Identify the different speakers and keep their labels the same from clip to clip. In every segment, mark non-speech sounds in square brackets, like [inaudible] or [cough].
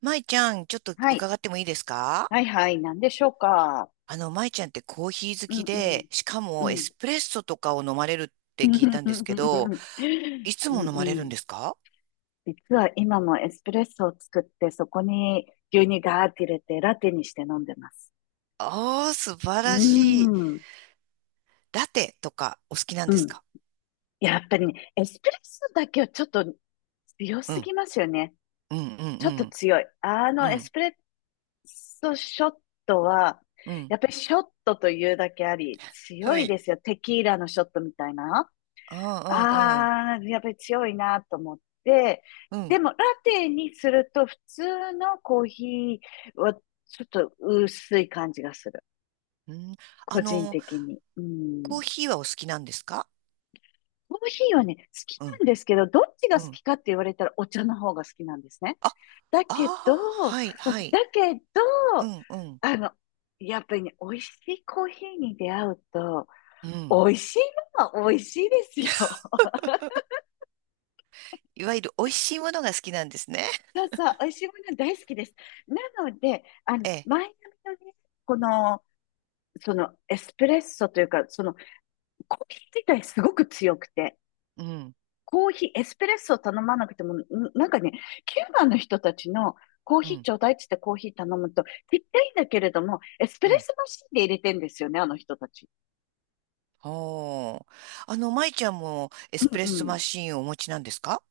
Speaker 1: 舞ちゃん、ちょっと
Speaker 2: はい。
Speaker 1: 伺ってもいいですか？
Speaker 2: はいはい。何でしょうか。
Speaker 1: あの、舞ちゃんってコーヒー好
Speaker 2: う
Speaker 1: き
Speaker 2: んうん。
Speaker 1: で、しか
Speaker 2: う
Speaker 1: もエ
Speaker 2: ん。
Speaker 1: スプレッソとかを飲まれるっ
Speaker 2: [laughs]
Speaker 1: て
Speaker 2: う
Speaker 1: 聞いたんですけど、
Speaker 2: ん
Speaker 1: いつも飲まれる
Speaker 2: う
Speaker 1: ん
Speaker 2: ん。
Speaker 1: ですか？
Speaker 2: 実は今もエスプレッソを作って、そこに牛乳ガーって入れて、ラテにして飲んでます。
Speaker 1: ああー、素晴
Speaker 2: う
Speaker 1: らしい。
Speaker 2: ん。
Speaker 1: ラテとかお好きなん
Speaker 2: う
Speaker 1: です
Speaker 2: ん。
Speaker 1: か？
Speaker 2: やっぱりね、エスプレッソだけはちょっと強
Speaker 1: う
Speaker 2: す
Speaker 1: ん、
Speaker 2: ぎますよね。
Speaker 1: うん、うん、
Speaker 2: ちょ
Speaker 1: う
Speaker 2: っと
Speaker 1: ん、
Speaker 2: 強い。
Speaker 1: う
Speaker 2: エス
Speaker 1: ん、
Speaker 2: プレッソショットは、
Speaker 1: うん。
Speaker 2: やっぱりショットというだけあり、
Speaker 1: は
Speaker 2: 強い
Speaker 1: い。
Speaker 2: ですよ。テキーラのショットみたいな。
Speaker 1: ああ、
Speaker 2: ああ、やっぱり強いなと思って、
Speaker 1: うん、うん、うん。
Speaker 2: でもラテにすると普通のコーヒーはちょっと薄い感じがする。
Speaker 1: うん。あ
Speaker 2: 個人
Speaker 1: の、
Speaker 2: 的に。う
Speaker 1: コー
Speaker 2: ん。
Speaker 1: ヒーはお好きなんですか？
Speaker 2: コーヒーはね、好き
Speaker 1: うん、
Speaker 2: なんですけど、どっち
Speaker 1: う
Speaker 2: が好
Speaker 1: ん。
Speaker 2: きかって言われたらお茶の方が好きなんですね。
Speaker 1: あ、あ
Speaker 2: だ
Speaker 1: あ、
Speaker 2: けど、
Speaker 1: はい、はい。
Speaker 2: だけ
Speaker 1: う
Speaker 2: ど、
Speaker 1: ん、うん、
Speaker 2: あの、やっぱりね、美味しいコーヒーに出会うと、
Speaker 1: うん。
Speaker 2: 美味しいのは美味しいですよ。
Speaker 1: いわゆる美味しいものが好きなんですね。
Speaker 2: そうそう、美味しいもの大好きです。なので、
Speaker 1: ええ。
Speaker 2: マイアミのね、この、そのエスプレッソというか、そのコーヒー自体すごく強くて、
Speaker 1: うん、
Speaker 2: コーヒー、エスプレッソを頼まなくても、なんかね、キューバの人たちのコー
Speaker 1: う
Speaker 2: ヒー
Speaker 1: ん、
Speaker 2: ちょうだいっつってコーヒー頼むと、ちっちゃいんだけれども、エスプ
Speaker 1: う
Speaker 2: レッ
Speaker 1: ん。
Speaker 2: ソマシンで入れてんですよね、あの人たち。
Speaker 1: ほう。あの、舞ちゃんもエス
Speaker 2: う
Speaker 1: プレッソマ
Speaker 2: ん
Speaker 1: シーンをお持ちなんですか？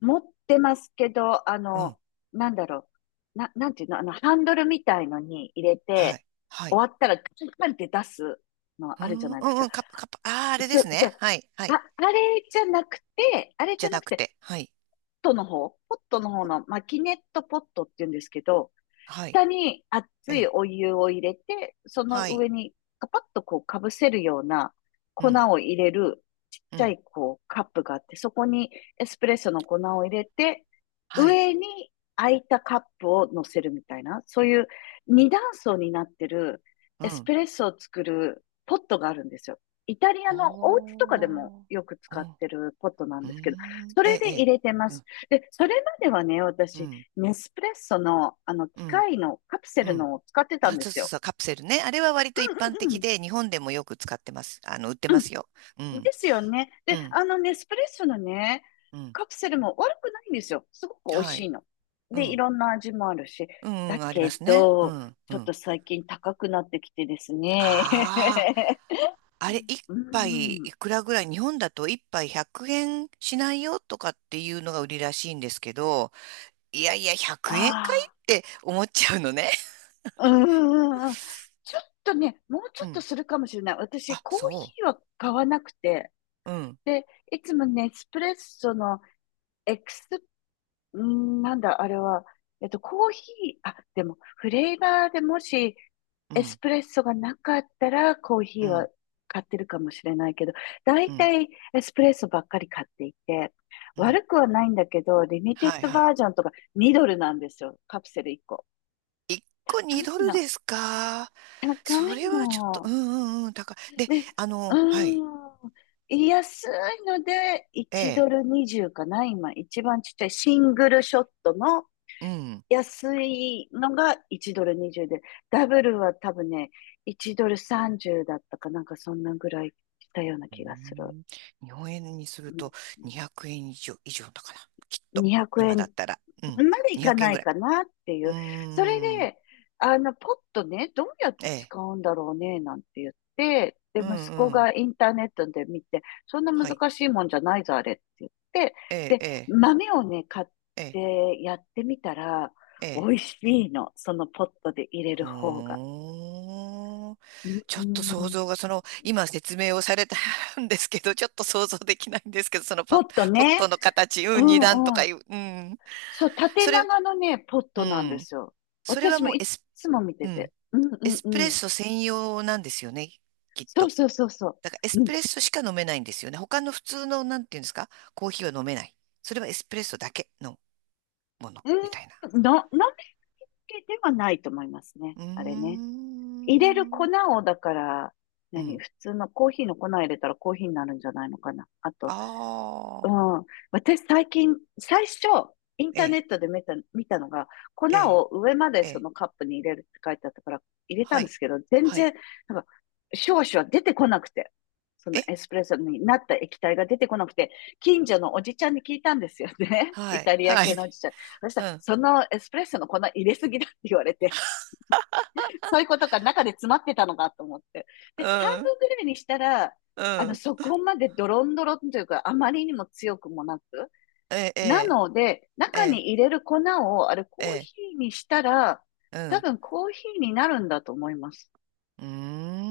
Speaker 2: 持ってますけど、
Speaker 1: うん。
Speaker 2: なんだろう。なんていうの、ハンドルみたいのに入れ
Speaker 1: は
Speaker 2: て、
Speaker 1: い。はい。
Speaker 2: 終わったらカンカンって出すの
Speaker 1: う
Speaker 2: あるじゃ
Speaker 1: ん、う
Speaker 2: ないです
Speaker 1: ん、
Speaker 2: か。
Speaker 1: うん。カップ、カップ。ああ、あれで
Speaker 2: そ、
Speaker 1: す
Speaker 2: そ、
Speaker 1: ね。
Speaker 2: あ、
Speaker 1: はい、はい。
Speaker 2: あれじゃなくて、
Speaker 1: じゃなくて。はい。
Speaker 2: ポットの方のマキネットポットって言うんですけど、
Speaker 1: はい。
Speaker 2: 下に熱
Speaker 1: え
Speaker 2: い
Speaker 1: え。
Speaker 2: お湯を入れて、その
Speaker 1: はい。
Speaker 2: 上にカパッとこうかぶせるような
Speaker 1: う
Speaker 2: 粉
Speaker 1: ん、
Speaker 2: を入れるちっ
Speaker 1: う
Speaker 2: ちゃ
Speaker 1: ん。
Speaker 2: いこうカップがあって、そこにエスプレッソの粉を入れて、
Speaker 1: はい。
Speaker 2: 上に空いたカップを乗せるみたいな、そういう二段層になってる
Speaker 1: う
Speaker 2: エス
Speaker 1: ん。
Speaker 2: プレッソを作るポットがあるんですよ。イタリアのお家とかでも
Speaker 1: おー。
Speaker 2: よく使っ
Speaker 1: お、
Speaker 2: てるポットなん
Speaker 1: う
Speaker 2: ですけど、
Speaker 1: ん。
Speaker 2: そ
Speaker 1: え
Speaker 2: れ
Speaker 1: え、え
Speaker 2: で入
Speaker 1: え。
Speaker 2: れてま
Speaker 1: う
Speaker 2: す。
Speaker 1: ん、
Speaker 2: で、それまではね、
Speaker 1: う
Speaker 2: 私、
Speaker 1: ん、
Speaker 2: ネスプレッソの、
Speaker 1: う
Speaker 2: 機
Speaker 1: ん。
Speaker 2: 械のカプセ
Speaker 1: う
Speaker 2: ル
Speaker 1: ん。
Speaker 2: のを使ってた
Speaker 1: あ、
Speaker 2: んで
Speaker 1: そう
Speaker 2: す
Speaker 1: そう
Speaker 2: よ。
Speaker 1: そう。カプセルね。あれは割と一般
Speaker 2: うんう
Speaker 1: 的
Speaker 2: ん
Speaker 1: で、日本でもよく使ってます。あの、売って
Speaker 2: う
Speaker 1: ま
Speaker 2: ん。
Speaker 1: すよ。う
Speaker 2: うん。で
Speaker 1: ん、
Speaker 2: すよね。
Speaker 1: う
Speaker 2: で、
Speaker 1: ん、
Speaker 2: ネスプレッソのね、
Speaker 1: うん。
Speaker 2: カプセルも悪くないんですよ。すごく美味
Speaker 1: は
Speaker 2: しい
Speaker 1: い。
Speaker 2: の。
Speaker 1: う
Speaker 2: で、い
Speaker 1: ん。
Speaker 2: ろんな味もあるし。
Speaker 1: うん、う
Speaker 2: だ
Speaker 1: ん、ありま
Speaker 2: け
Speaker 1: すね。う
Speaker 2: ど、
Speaker 1: ん、う
Speaker 2: ちょっ
Speaker 1: ん。
Speaker 2: と最近高くなってきてですね。
Speaker 1: ああ、あれ、一
Speaker 2: [laughs] うん
Speaker 1: 杯
Speaker 2: うん。
Speaker 1: いくらぐらい、日本だと一杯100円しないよとかっていうのが売りらしいんですけど、いやいや、100円かい
Speaker 2: あ
Speaker 1: って思っちゃうのね。
Speaker 2: あ。うんうんうん。ちょっとね、もう
Speaker 1: [laughs]
Speaker 2: ちょ
Speaker 1: う
Speaker 2: っと
Speaker 1: ん。
Speaker 2: するかもしれない。私、
Speaker 1: あ、
Speaker 2: コー
Speaker 1: そ
Speaker 2: ヒーは買わなくて、
Speaker 1: う。うん、
Speaker 2: で、いつもネスプレッソのエクス、んーなんだ、あれは、コーヒー、あ、でも、フレーバーでもし、
Speaker 1: う
Speaker 2: エス
Speaker 1: ん、
Speaker 2: プレッソがなかったら、コー
Speaker 1: う
Speaker 2: ヒーは
Speaker 1: ん、
Speaker 2: 買ってるかもしれないけど、だ
Speaker 1: う
Speaker 2: い
Speaker 1: ん、
Speaker 2: たいエスプレッソばっかり買っていて、
Speaker 1: うん。
Speaker 2: 悪くはないんだけど、リミテッ
Speaker 1: はい、
Speaker 2: ド
Speaker 1: は
Speaker 2: バ
Speaker 1: い。
Speaker 2: ージョンとか2ドルなんですよ。カプセル1個。
Speaker 1: 1個
Speaker 2: 高
Speaker 1: 2ド
Speaker 2: い
Speaker 1: ル
Speaker 2: の。
Speaker 1: ですか？
Speaker 2: 高
Speaker 1: そ
Speaker 2: い
Speaker 1: れはちょっと、う
Speaker 2: の。
Speaker 1: ん、うん、うん、高い。で、
Speaker 2: で、
Speaker 1: あ
Speaker 2: う
Speaker 1: の、はい、
Speaker 2: ーん。安いので、
Speaker 1: え
Speaker 2: 1ド
Speaker 1: え、
Speaker 2: ル20かな今、一番ちっちゃいシングルショットの
Speaker 1: うん、
Speaker 2: 安いのが1ドル20で、ダブルは多分ね、1ドル30だったかなんかそんなぐらいしたような
Speaker 1: うー
Speaker 2: 気がする。
Speaker 1: ん、日本円にす
Speaker 2: う
Speaker 1: る
Speaker 2: ん
Speaker 1: と200円以上、以上だから、きっと、
Speaker 2: 2 0
Speaker 1: 今だ
Speaker 2: 円
Speaker 1: ったら。うん、
Speaker 2: そんまでいか
Speaker 1: 200円
Speaker 2: な
Speaker 1: ぐ
Speaker 2: い
Speaker 1: らい。
Speaker 2: かなってい
Speaker 1: うー
Speaker 2: う。それ
Speaker 1: ん、
Speaker 2: で、ポットね、どうやっ
Speaker 1: え
Speaker 2: て
Speaker 1: え、
Speaker 2: 使うんだろうね、なんて言って、で、
Speaker 1: う
Speaker 2: 息子
Speaker 1: ん、うん、
Speaker 2: がインターネットで見て、そんな
Speaker 1: はい、
Speaker 2: 難しいもんじゃないぞ、あれって言って、
Speaker 1: ええ、
Speaker 2: で、
Speaker 1: ええ、
Speaker 2: 豆をね、買っ
Speaker 1: ええ、
Speaker 2: てやってみたら、
Speaker 1: え
Speaker 2: 美
Speaker 1: え。
Speaker 2: 味しいの。そのポットで入れる
Speaker 1: ほ
Speaker 2: 方が。
Speaker 1: ーん。
Speaker 2: う
Speaker 1: ちょっと想
Speaker 2: ん
Speaker 1: 像が、その、今説明をされた [laughs] んですけど、ちょっと想像できないんですけど、そのパ
Speaker 2: ポ
Speaker 1: ッ、
Speaker 2: ット
Speaker 1: ポット
Speaker 2: ね。
Speaker 1: の形、
Speaker 2: う
Speaker 1: うん、二段と
Speaker 2: んう
Speaker 1: か
Speaker 2: ん。
Speaker 1: いう、うん。
Speaker 2: そう、縦
Speaker 1: それ、
Speaker 2: 長のね、ポッ
Speaker 1: う
Speaker 2: トなんで
Speaker 1: ん。
Speaker 2: すよ。
Speaker 1: それは
Speaker 2: 私も
Speaker 1: もう
Speaker 2: い
Speaker 1: エ
Speaker 2: っ
Speaker 1: ス、
Speaker 2: つも見て
Speaker 1: う
Speaker 2: て。
Speaker 1: ん、
Speaker 2: うん
Speaker 1: エ
Speaker 2: うん
Speaker 1: スプレ
Speaker 2: う
Speaker 1: ッ
Speaker 2: ん。
Speaker 1: ソ専用なんですよね、きっ
Speaker 2: そう
Speaker 1: と。
Speaker 2: そうそうそ
Speaker 1: だからエス
Speaker 2: う。う
Speaker 1: プ
Speaker 2: ん。
Speaker 1: レッソしか飲めないんですよね。他の普通の、なんていうんですか、コーヒーは飲めない。それはエスプレッソだけのもの、みたいな。
Speaker 2: うん、のりけではないと思いますね。
Speaker 1: うー
Speaker 2: あれね。入れる粉
Speaker 1: ん。
Speaker 2: を、だから、
Speaker 1: うん。
Speaker 2: 普通のコーヒーの粉入れたらコーヒーになるんじゃないのかな。あとう
Speaker 1: ああ。
Speaker 2: ん、私最初、インタ
Speaker 1: え
Speaker 2: ーネ
Speaker 1: え、
Speaker 2: ットで見たのが、粉
Speaker 1: ええ、
Speaker 2: を上まで
Speaker 1: え
Speaker 2: そ
Speaker 1: え。
Speaker 2: のカップに入れるって書いてあったから、入れた
Speaker 1: は
Speaker 2: んで
Speaker 1: い。
Speaker 2: すけど、全
Speaker 1: はい。
Speaker 2: 然、なんか、少々出てこなくて、その
Speaker 1: え、
Speaker 2: エスプレッソになった液体が出てこなくて、近所のおじちゃんに聞いたんですよね。[laughs]
Speaker 1: は
Speaker 2: イ
Speaker 1: い。
Speaker 2: タリア
Speaker 1: は
Speaker 2: 系
Speaker 1: い。
Speaker 2: のおじちゃん。そした
Speaker 1: う
Speaker 2: ら、
Speaker 1: ん。
Speaker 2: そのエスプレッソの粉入れすぎだって言われて、そういうことか中で詰まってたのかと思って。で、半
Speaker 1: うん。
Speaker 2: 分ぐらいにしたら、
Speaker 1: うん。
Speaker 2: そこまでドロンドロンというか、あまりにも強くもなく、
Speaker 1: ええ、え
Speaker 2: な
Speaker 1: え、
Speaker 2: ので、
Speaker 1: え
Speaker 2: 中
Speaker 1: え、
Speaker 2: に入れる粉を、あれ、
Speaker 1: え
Speaker 2: コーヒ
Speaker 1: え。
Speaker 2: ーにしたら、
Speaker 1: う
Speaker 2: 多
Speaker 1: ん。
Speaker 2: 分コーヒーになるんだと思います。
Speaker 1: う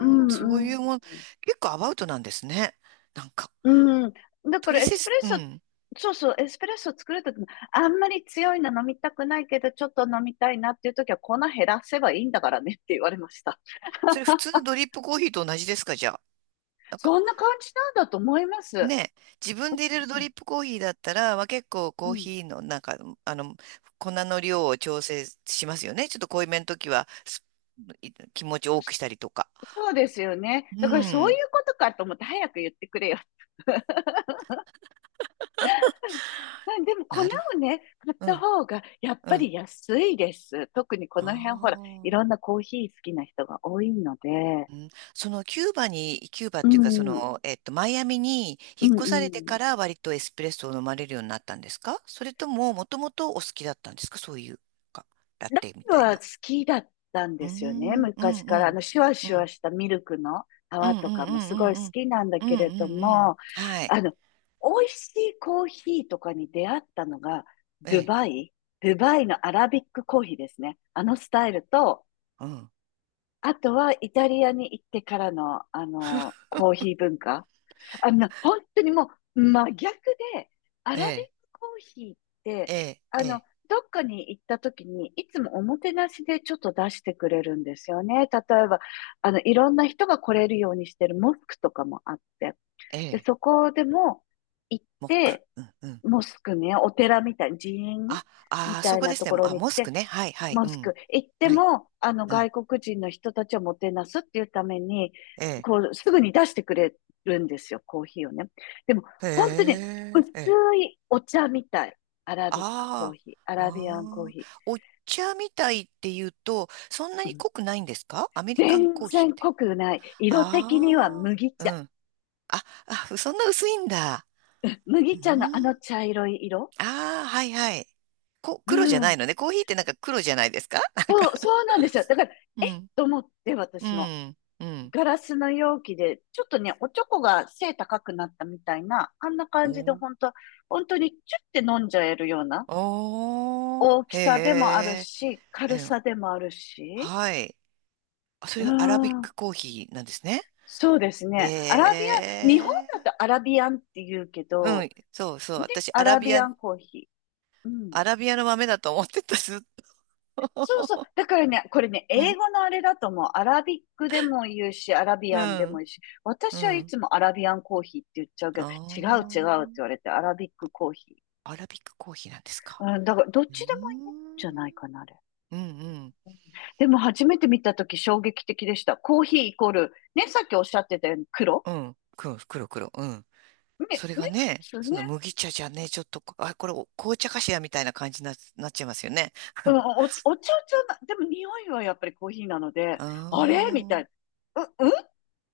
Speaker 2: う
Speaker 1: ん。そ
Speaker 2: んう
Speaker 1: うい
Speaker 2: ん。
Speaker 1: うもん。結構アバウトなんですね。なんか。
Speaker 2: うん。だか
Speaker 1: ト
Speaker 2: ら
Speaker 1: リ
Speaker 2: エ
Speaker 1: セ
Speaker 2: スプ
Speaker 1: ツ、
Speaker 2: レッ
Speaker 1: う
Speaker 2: ソ、
Speaker 1: ん。
Speaker 2: そうそう、エスプレッソ作るときも、あんまり強いの飲みたくないけど、ちょっと飲みたいなっていうときは、粉減らせばいいんだからねって言われました。
Speaker 1: それ普通のドリップコーヒーと同じですか、じゃあ。
Speaker 2: そんな感じなんだと思います。
Speaker 1: ね、自分で入れるド
Speaker 2: うん。
Speaker 1: リップコーヒーだったら、まあ、結構
Speaker 2: う
Speaker 1: コー
Speaker 2: ん。
Speaker 1: ヒーのなんか、あの、粉の量を調整しますよね。ちょっと濃いめの時は、すい気持ち多くし
Speaker 2: そ
Speaker 1: たりとか。
Speaker 2: そうですよ
Speaker 1: う
Speaker 2: ね。だからそうい
Speaker 1: ん。
Speaker 2: うことかと思って、早く言ってくれよまでも粉
Speaker 1: なるほ
Speaker 2: をね、買っ
Speaker 1: ど。う
Speaker 2: た
Speaker 1: ん。
Speaker 2: 方がやっ
Speaker 1: う
Speaker 2: ぱ
Speaker 1: ん。
Speaker 2: り安いです。特にこ
Speaker 1: あ
Speaker 2: の辺ほら、い
Speaker 1: あ。
Speaker 2: ろんなコーヒー好きな人が多いので、
Speaker 1: うん、そのキューバに、キューバっ
Speaker 2: う
Speaker 1: ていうか、そ
Speaker 2: ん、
Speaker 1: の、
Speaker 2: うん、
Speaker 1: えっと、マイアミに
Speaker 2: う
Speaker 1: 引っ越されて
Speaker 2: ん。
Speaker 1: から割とエスプレッソを飲まれるようになったんですか？それとも、もともとお好きだったんですか？そういうか、ラ
Speaker 2: ラ
Speaker 1: テみ
Speaker 2: ム
Speaker 1: たい
Speaker 2: は
Speaker 1: な。
Speaker 2: 好きだったん
Speaker 1: う
Speaker 2: で
Speaker 1: ー
Speaker 2: すよね、
Speaker 1: ん、う
Speaker 2: 昔
Speaker 1: ん、う
Speaker 2: から。
Speaker 1: ん。
Speaker 2: シュワ
Speaker 1: う
Speaker 2: シュワ
Speaker 1: ん
Speaker 2: したミルクの
Speaker 1: う
Speaker 2: 泡
Speaker 1: んう
Speaker 2: とか
Speaker 1: んう
Speaker 2: もすご
Speaker 1: ん
Speaker 2: い
Speaker 1: う
Speaker 2: 好
Speaker 1: んうん。
Speaker 2: きなんだ
Speaker 1: う
Speaker 2: けれ
Speaker 1: ん
Speaker 2: ど
Speaker 1: うんう
Speaker 2: も、
Speaker 1: ん。はい。
Speaker 2: あの、美味しいコーヒーとかに出会ったのが、
Speaker 1: え
Speaker 2: ドゥ
Speaker 1: え。
Speaker 2: バイ、ドゥバイのアラビックコーヒーですね。あのスタイルと、
Speaker 1: うん。
Speaker 2: あとは、イタリアに行ってからの、コーヒー文化。本当にもう、真逆で、ア
Speaker 1: え
Speaker 2: ラビッ
Speaker 1: え。
Speaker 2: クコーヒーっ
Speaker 1: え
Speaker 2: て、
Speaker 1: え。
Speaker 2: あ
Speaker 1: え
Speaker 2: の、
Speaker 1: え。
Speaker 2: どっかに行った時に、いつもおもてなしでちょっと出してくれるんですよね。例えば、いろんな人が来れるようにしてるモスクとかもあって。
Speaker 1: え
Speaker 2: で、
Speaker 1: え。
Speaker 2: そこでも行っ
Speaker 1: モック。
Speaker 2: て、
Speaker 1: うんうん。
Speaker 2: モスクね、お寺みたい、寺院
Speaker 1: あ、
Speaker 2: み
Speaker 1: あー、
Speaker 2: た
Speaker 1: そ
Speaker 2: い
Speaker 1: こ
Speaker 2: な
Speaker 1: で
Speaker 2: と
Speaker 1: す
Speaker 2: こ
Speaker 1: ね。
Speaker 2: ろ
Speaker 1: あ、
Speaker 2: に行っ
Speaker 1: モス
Speaker 2: て、
Speaker 1: クね。はい、はい。
Speaker 2: モ
Speaker 1: う
Speaker 2: ス
Speaker 1: ん。
Speaker 2: ク。行って
Speaker 1: はい。
Speaker 2: も、
Speaker 1: うん。
Speaker 2: 外国人の人たちをもてなすっていうために、
Speaker 1: ええ。
Speaker 2: こう、すぐに出してくれるんですよ、コーヒーをね。でも、
Speaker 1: へ
Speaker 2: 本当にね
Speaker 1: え。
Speaker 2: 薄
Speaker 1: ええ。
Speaker 2: いお茶みたい。アラビックコー
Speaker 1: あ
Speaker 2: ヒー、ア
Speaker 1: あ。
Speaker 2: ラビアンコー
Speaker 1: あ
Speaker 2: ヒ
Speaker 1: あ。
Speaker 2: ー。
Speaker 1: お茶みたいって言うと、そんな
Speaker 2: う
Speaker 1: に
Speaker 2: ん
Speaker 1: 濃くないんですか？アメリカン
Speaker 2: 全
Speaker 1: コーヒー
Speaker 2: 然
Speaker 1: みたい
Speaker 2: 濃くない。
Speaker 1: な。
Speaker 2: 色的には
Speaker 1: あ
Speaker 2: 麦
Speaker 1: あ。う
Speaker 2: 茶。
Speaker 1: ん。あ、あ、そんな薄いんだ。う
Speaker 2: 麦茶のあの
Speaker 1: ん。
Speaker 2: 茶色い色。
Speaker 1: ああ、はいはい。こ、
Speaker 2: う
Speaker 1: 黒じゃない
Speaker 2: ん。
Speaker 1: のね。コーヒーってなんか黒じゃないですか、 [laughs] なんか。
Speaker 2: そう、そうなんですよ。だから、
Speaker 1: う
Speaker 2: えっ
Speaker 1: ん。
Speaker 2: と思って、
Speaker 1: う
Speaker 2: 私も。
Speaker 1: ん。うん。
Speaker 2: ガラスの容器で、ちょっとね、おちょこが背高くなったみたいな、あんな感じで
Speaker 1: お
Speaker 2: 本当、本当にチュッて飲んじゃえるような
Speaker 1: おー。
Speaker 2: 大きさでもあ
Speaker 1: へ
Speaker 2: るし、軽
Speaker 1: え。うん。
Speaker 2: さでもあるし、
Speaker 1: はい。あ、そ
Speaker 2: う
Speaker 1: れ
Speaker 2: ー
Speaker 1: がアラビッ
Speaker 2: ん、
Speaker 1: クコーヒーなんですね。
Speaker 2: そうですね。アラビ
Speaker 1: へ
Speaker 2: アン、日本
Speaker 1: え。
Speaker 2: だとアラビアンって言うけ
Speaker 1: う
Speaker 2: ど、
Speaker 1: ん。そうそう。
Speaker 2: ね、
Speaker 1: 私、
Speaker 2: ア
Speaker 1: アラ
Speaker 2: ラ
Speaker 1: ビ
Speaker 2: ビ
Speaker 1: ア
Speaker 2: ア
Speaker 1: ン、
Speaker 2: ンコーヒー。うん。
Speaker 1: アラビアの豆だと思ってた、ずっと。
Speaker 2: そうそう。
Speaker 1: [laughs]
Speaker 2: だからね、これね、
Speaker 1: う
Speaker 2: 英
Speaker 1: ん。
Speaker 2: 語のあれだともう、アラビックでも言うし、アラビ
Speaker 1: う
Speaker 2: アンでも
Speaker 1: ん。
Speaker 2: いいし、
Speaker 1: う
Speaker 2: 私はい
Speaker 1: ん。
Speaker 2: つもアラビアンコーヒーって言っちゃうけど、
Speaker 1: あ
Speaker 2: 違う違うって言われて、アラビックコーヒ
Speaker 1: あ。アラビックコーヒーなんですか？
Speaker 2: ー。うん、だから、どっ
Speaker 1: うー
Speaker 2: ちでもいいんじゃないか
Speaker 1: ん。
Speaker 2: な、あれ。
Speaker 1: うんうん。
Speaker 2: うんでも、初めて見たとき衝撃的でした。コーヒーイコール、ね、さっきおっしゃってたように黒
Speaker 1: うん。黒、黒、黒。うん。そ
Speaker 2: ね、
Speaker 1: れが
Speaker 2: 普
Speaker 1: ね、
Speaker 2: 通
Speaker 1: その
Speaker 2: ね。
Speaker 1: 麦茶じゃね、ちょっとこ、あ、これお紅茶かしらみたいな感じにな、なっちゃいますよね。
Speaker 2: うん、
Speaker 1: [laughs]
Speaker 2: お茶じゃな、でも匂いはやっぱりコーヒーなので、
Speaker 1: あ
Speaker 2: あれみたい
Speaker 1: あ。
Speaker 2: な。うんっ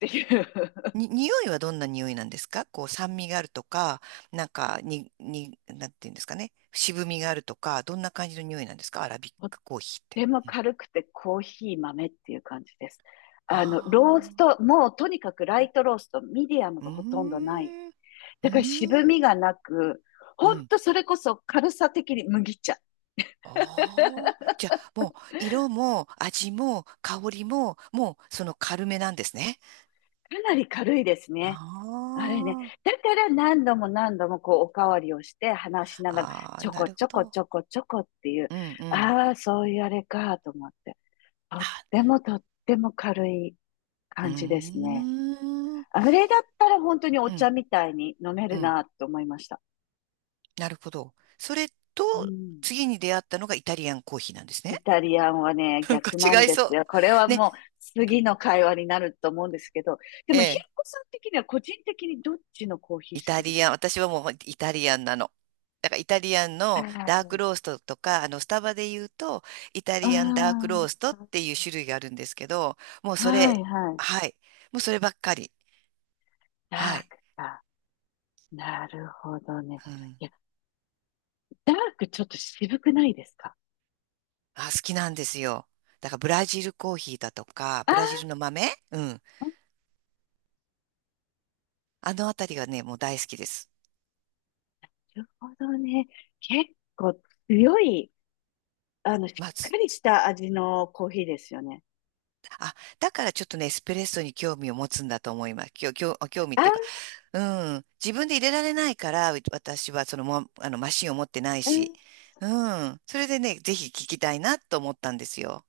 Speaker 2: ていう。
Speaker 1: に、匂いはどんな匂いなんですか？こう酸味があるとか、なんか、に、に、なんていうんですかね。渋みがあるとか、どんな感じの匂いなんですか？アラビッ
Speaker 2: [laughs]
Speaker 1: クコーヒーって。
Speaker 2: でも
Speaker 1: うん、
Speaker 2: 軽くてコーヒー豆っていう感じです。
Speaker 1: あ
Speaker 2: ロースト、もうとにかくラ
Speaker 1: あー。
Speaker 2: イトロースト、ミディアム
Speaker 1: うー
Speaker 2: がほとんどない。
Speaker 1: ん。うー
Speaker 2: だから渋み
Speaker 1: ん。
Speaker 2: がなく、
Speaker 1: う
Speaker 2: ほん
Speaker 1: ん。
Speaker 2: とそれこそ軽さ的に麦茶。か
Speaker 1: ああ。じゃあ、もう、色も味も香りも、もう、その軽めなんですね。
Speaker 2: なり軽いですね。
Speaker 1: あ
Speaker 2: あれね。
Speaker 1: あ。
Speaker 2: だから何度も何度もこうおかわりをして話しながら、
Speaker 1: ああ、
Speaker 2: ちょ
Speaker 1: な
Speaker 2: こ
Speaker 1: る
Speaker 2: ち
Speaker 1: ほ
Speaker 2: ょこ
Speaker 1: ど。
Speaker 2: ちょこちょこっていう、
Speaker 1: うんうん。
Speaker 2: ああ、そういうあれかと思って。とっ
Speaker 1: あ、
Speaker 2: てもとっても軽い
Speaker 1: うー
Speaker 2: 感じですね。
Speaker 1: ん。う
Speaker 2: あれだったら本当にお
Speaker 1: ん
Speaker 2: 茶みたいに飲め
Speaker 1: う
Speaker 2: る
Speaker 1: ん。
Speaker 2: なと思いました。
Speaker 1: なるほど。それ
Speaker 2: う
Speaker 1: と、
Speaker 2: ん。
Speaker 1: 次に出会ったのがイタリアンコーヒーなんですね。
Speaker 2: イタリアンはね、
Speaker 1: [laughs] なんか
Speaker 2: 逆なん
Speaker 1: 違い
Speaker 2: で
Speaker 1: そ
Speaker 2: す
Speaker 1: う。
Speaker 2: よ。これは
Speaker 1: ね、
Speaker 2: もう次の会話になると思うんですけど、で
Speaker 1: え
Speaker 2: もひろ
Speaker 1: え。
Speaker 2: こさん的には個人的にどっちのコーヒー
Speaker 1: イ
Speaker 2: 好
Speaker 1: タ
Speaker 2: きで
Speaker 1: リア
Speaker 2: す
Speaker 1: ン、私はもうまイタリアンなの。だからイタリアンのダーク
Speaker 2: か？
Speaker 1: ローストとか、あの、スタバで言うと、イタリアンダーク
Speaker 2: あ
Speaker 1: ローストっていう種類があるんですけど、もう
Speaker 2: あー、
Speaker 1: そ
Speaker 2: は
Speaker 1: れ、
Speaker 2: いはい。
Speaker 1: はい。もうそればっかり。は
Speaker 2: ダー
Speaker 1: い。
Speaker 2: クか。なるほどね。
Speaker 1: うん、
Speaker 2: いや、ダークちょっと渋くないですか？
Speaker 1: あ、好きなんですよ。だからブラジルコーヒーだとか、
Speaker 2: あ
Speaker 1: ブラジル
Speaker 2: あ
Speaker 1: の豆、うん。あのあたりがね、もう大好きです。
Speaker 2: なるほどね。結構強い、しっ
Speaker 1: まあ、
Speaker 2: か
Speaker 1: つ
Speaker 2: りした味のコーヒーですよね。
Speaker 1: あ、だからちょっとね、エスプレッソに興味を持つんだと思います。きょ、きょ、興味っていうか、
Speaker 2: あ、
Speaker 1: うん。自分で入れられないから、う私はそのも、あの、マシンを持ってない
Speaker 2: う
Speaker 1: し。
Speaker 2: ん、
Speaker 1: うん。それでね、ぜひ聞きたいなと思ったんですよ。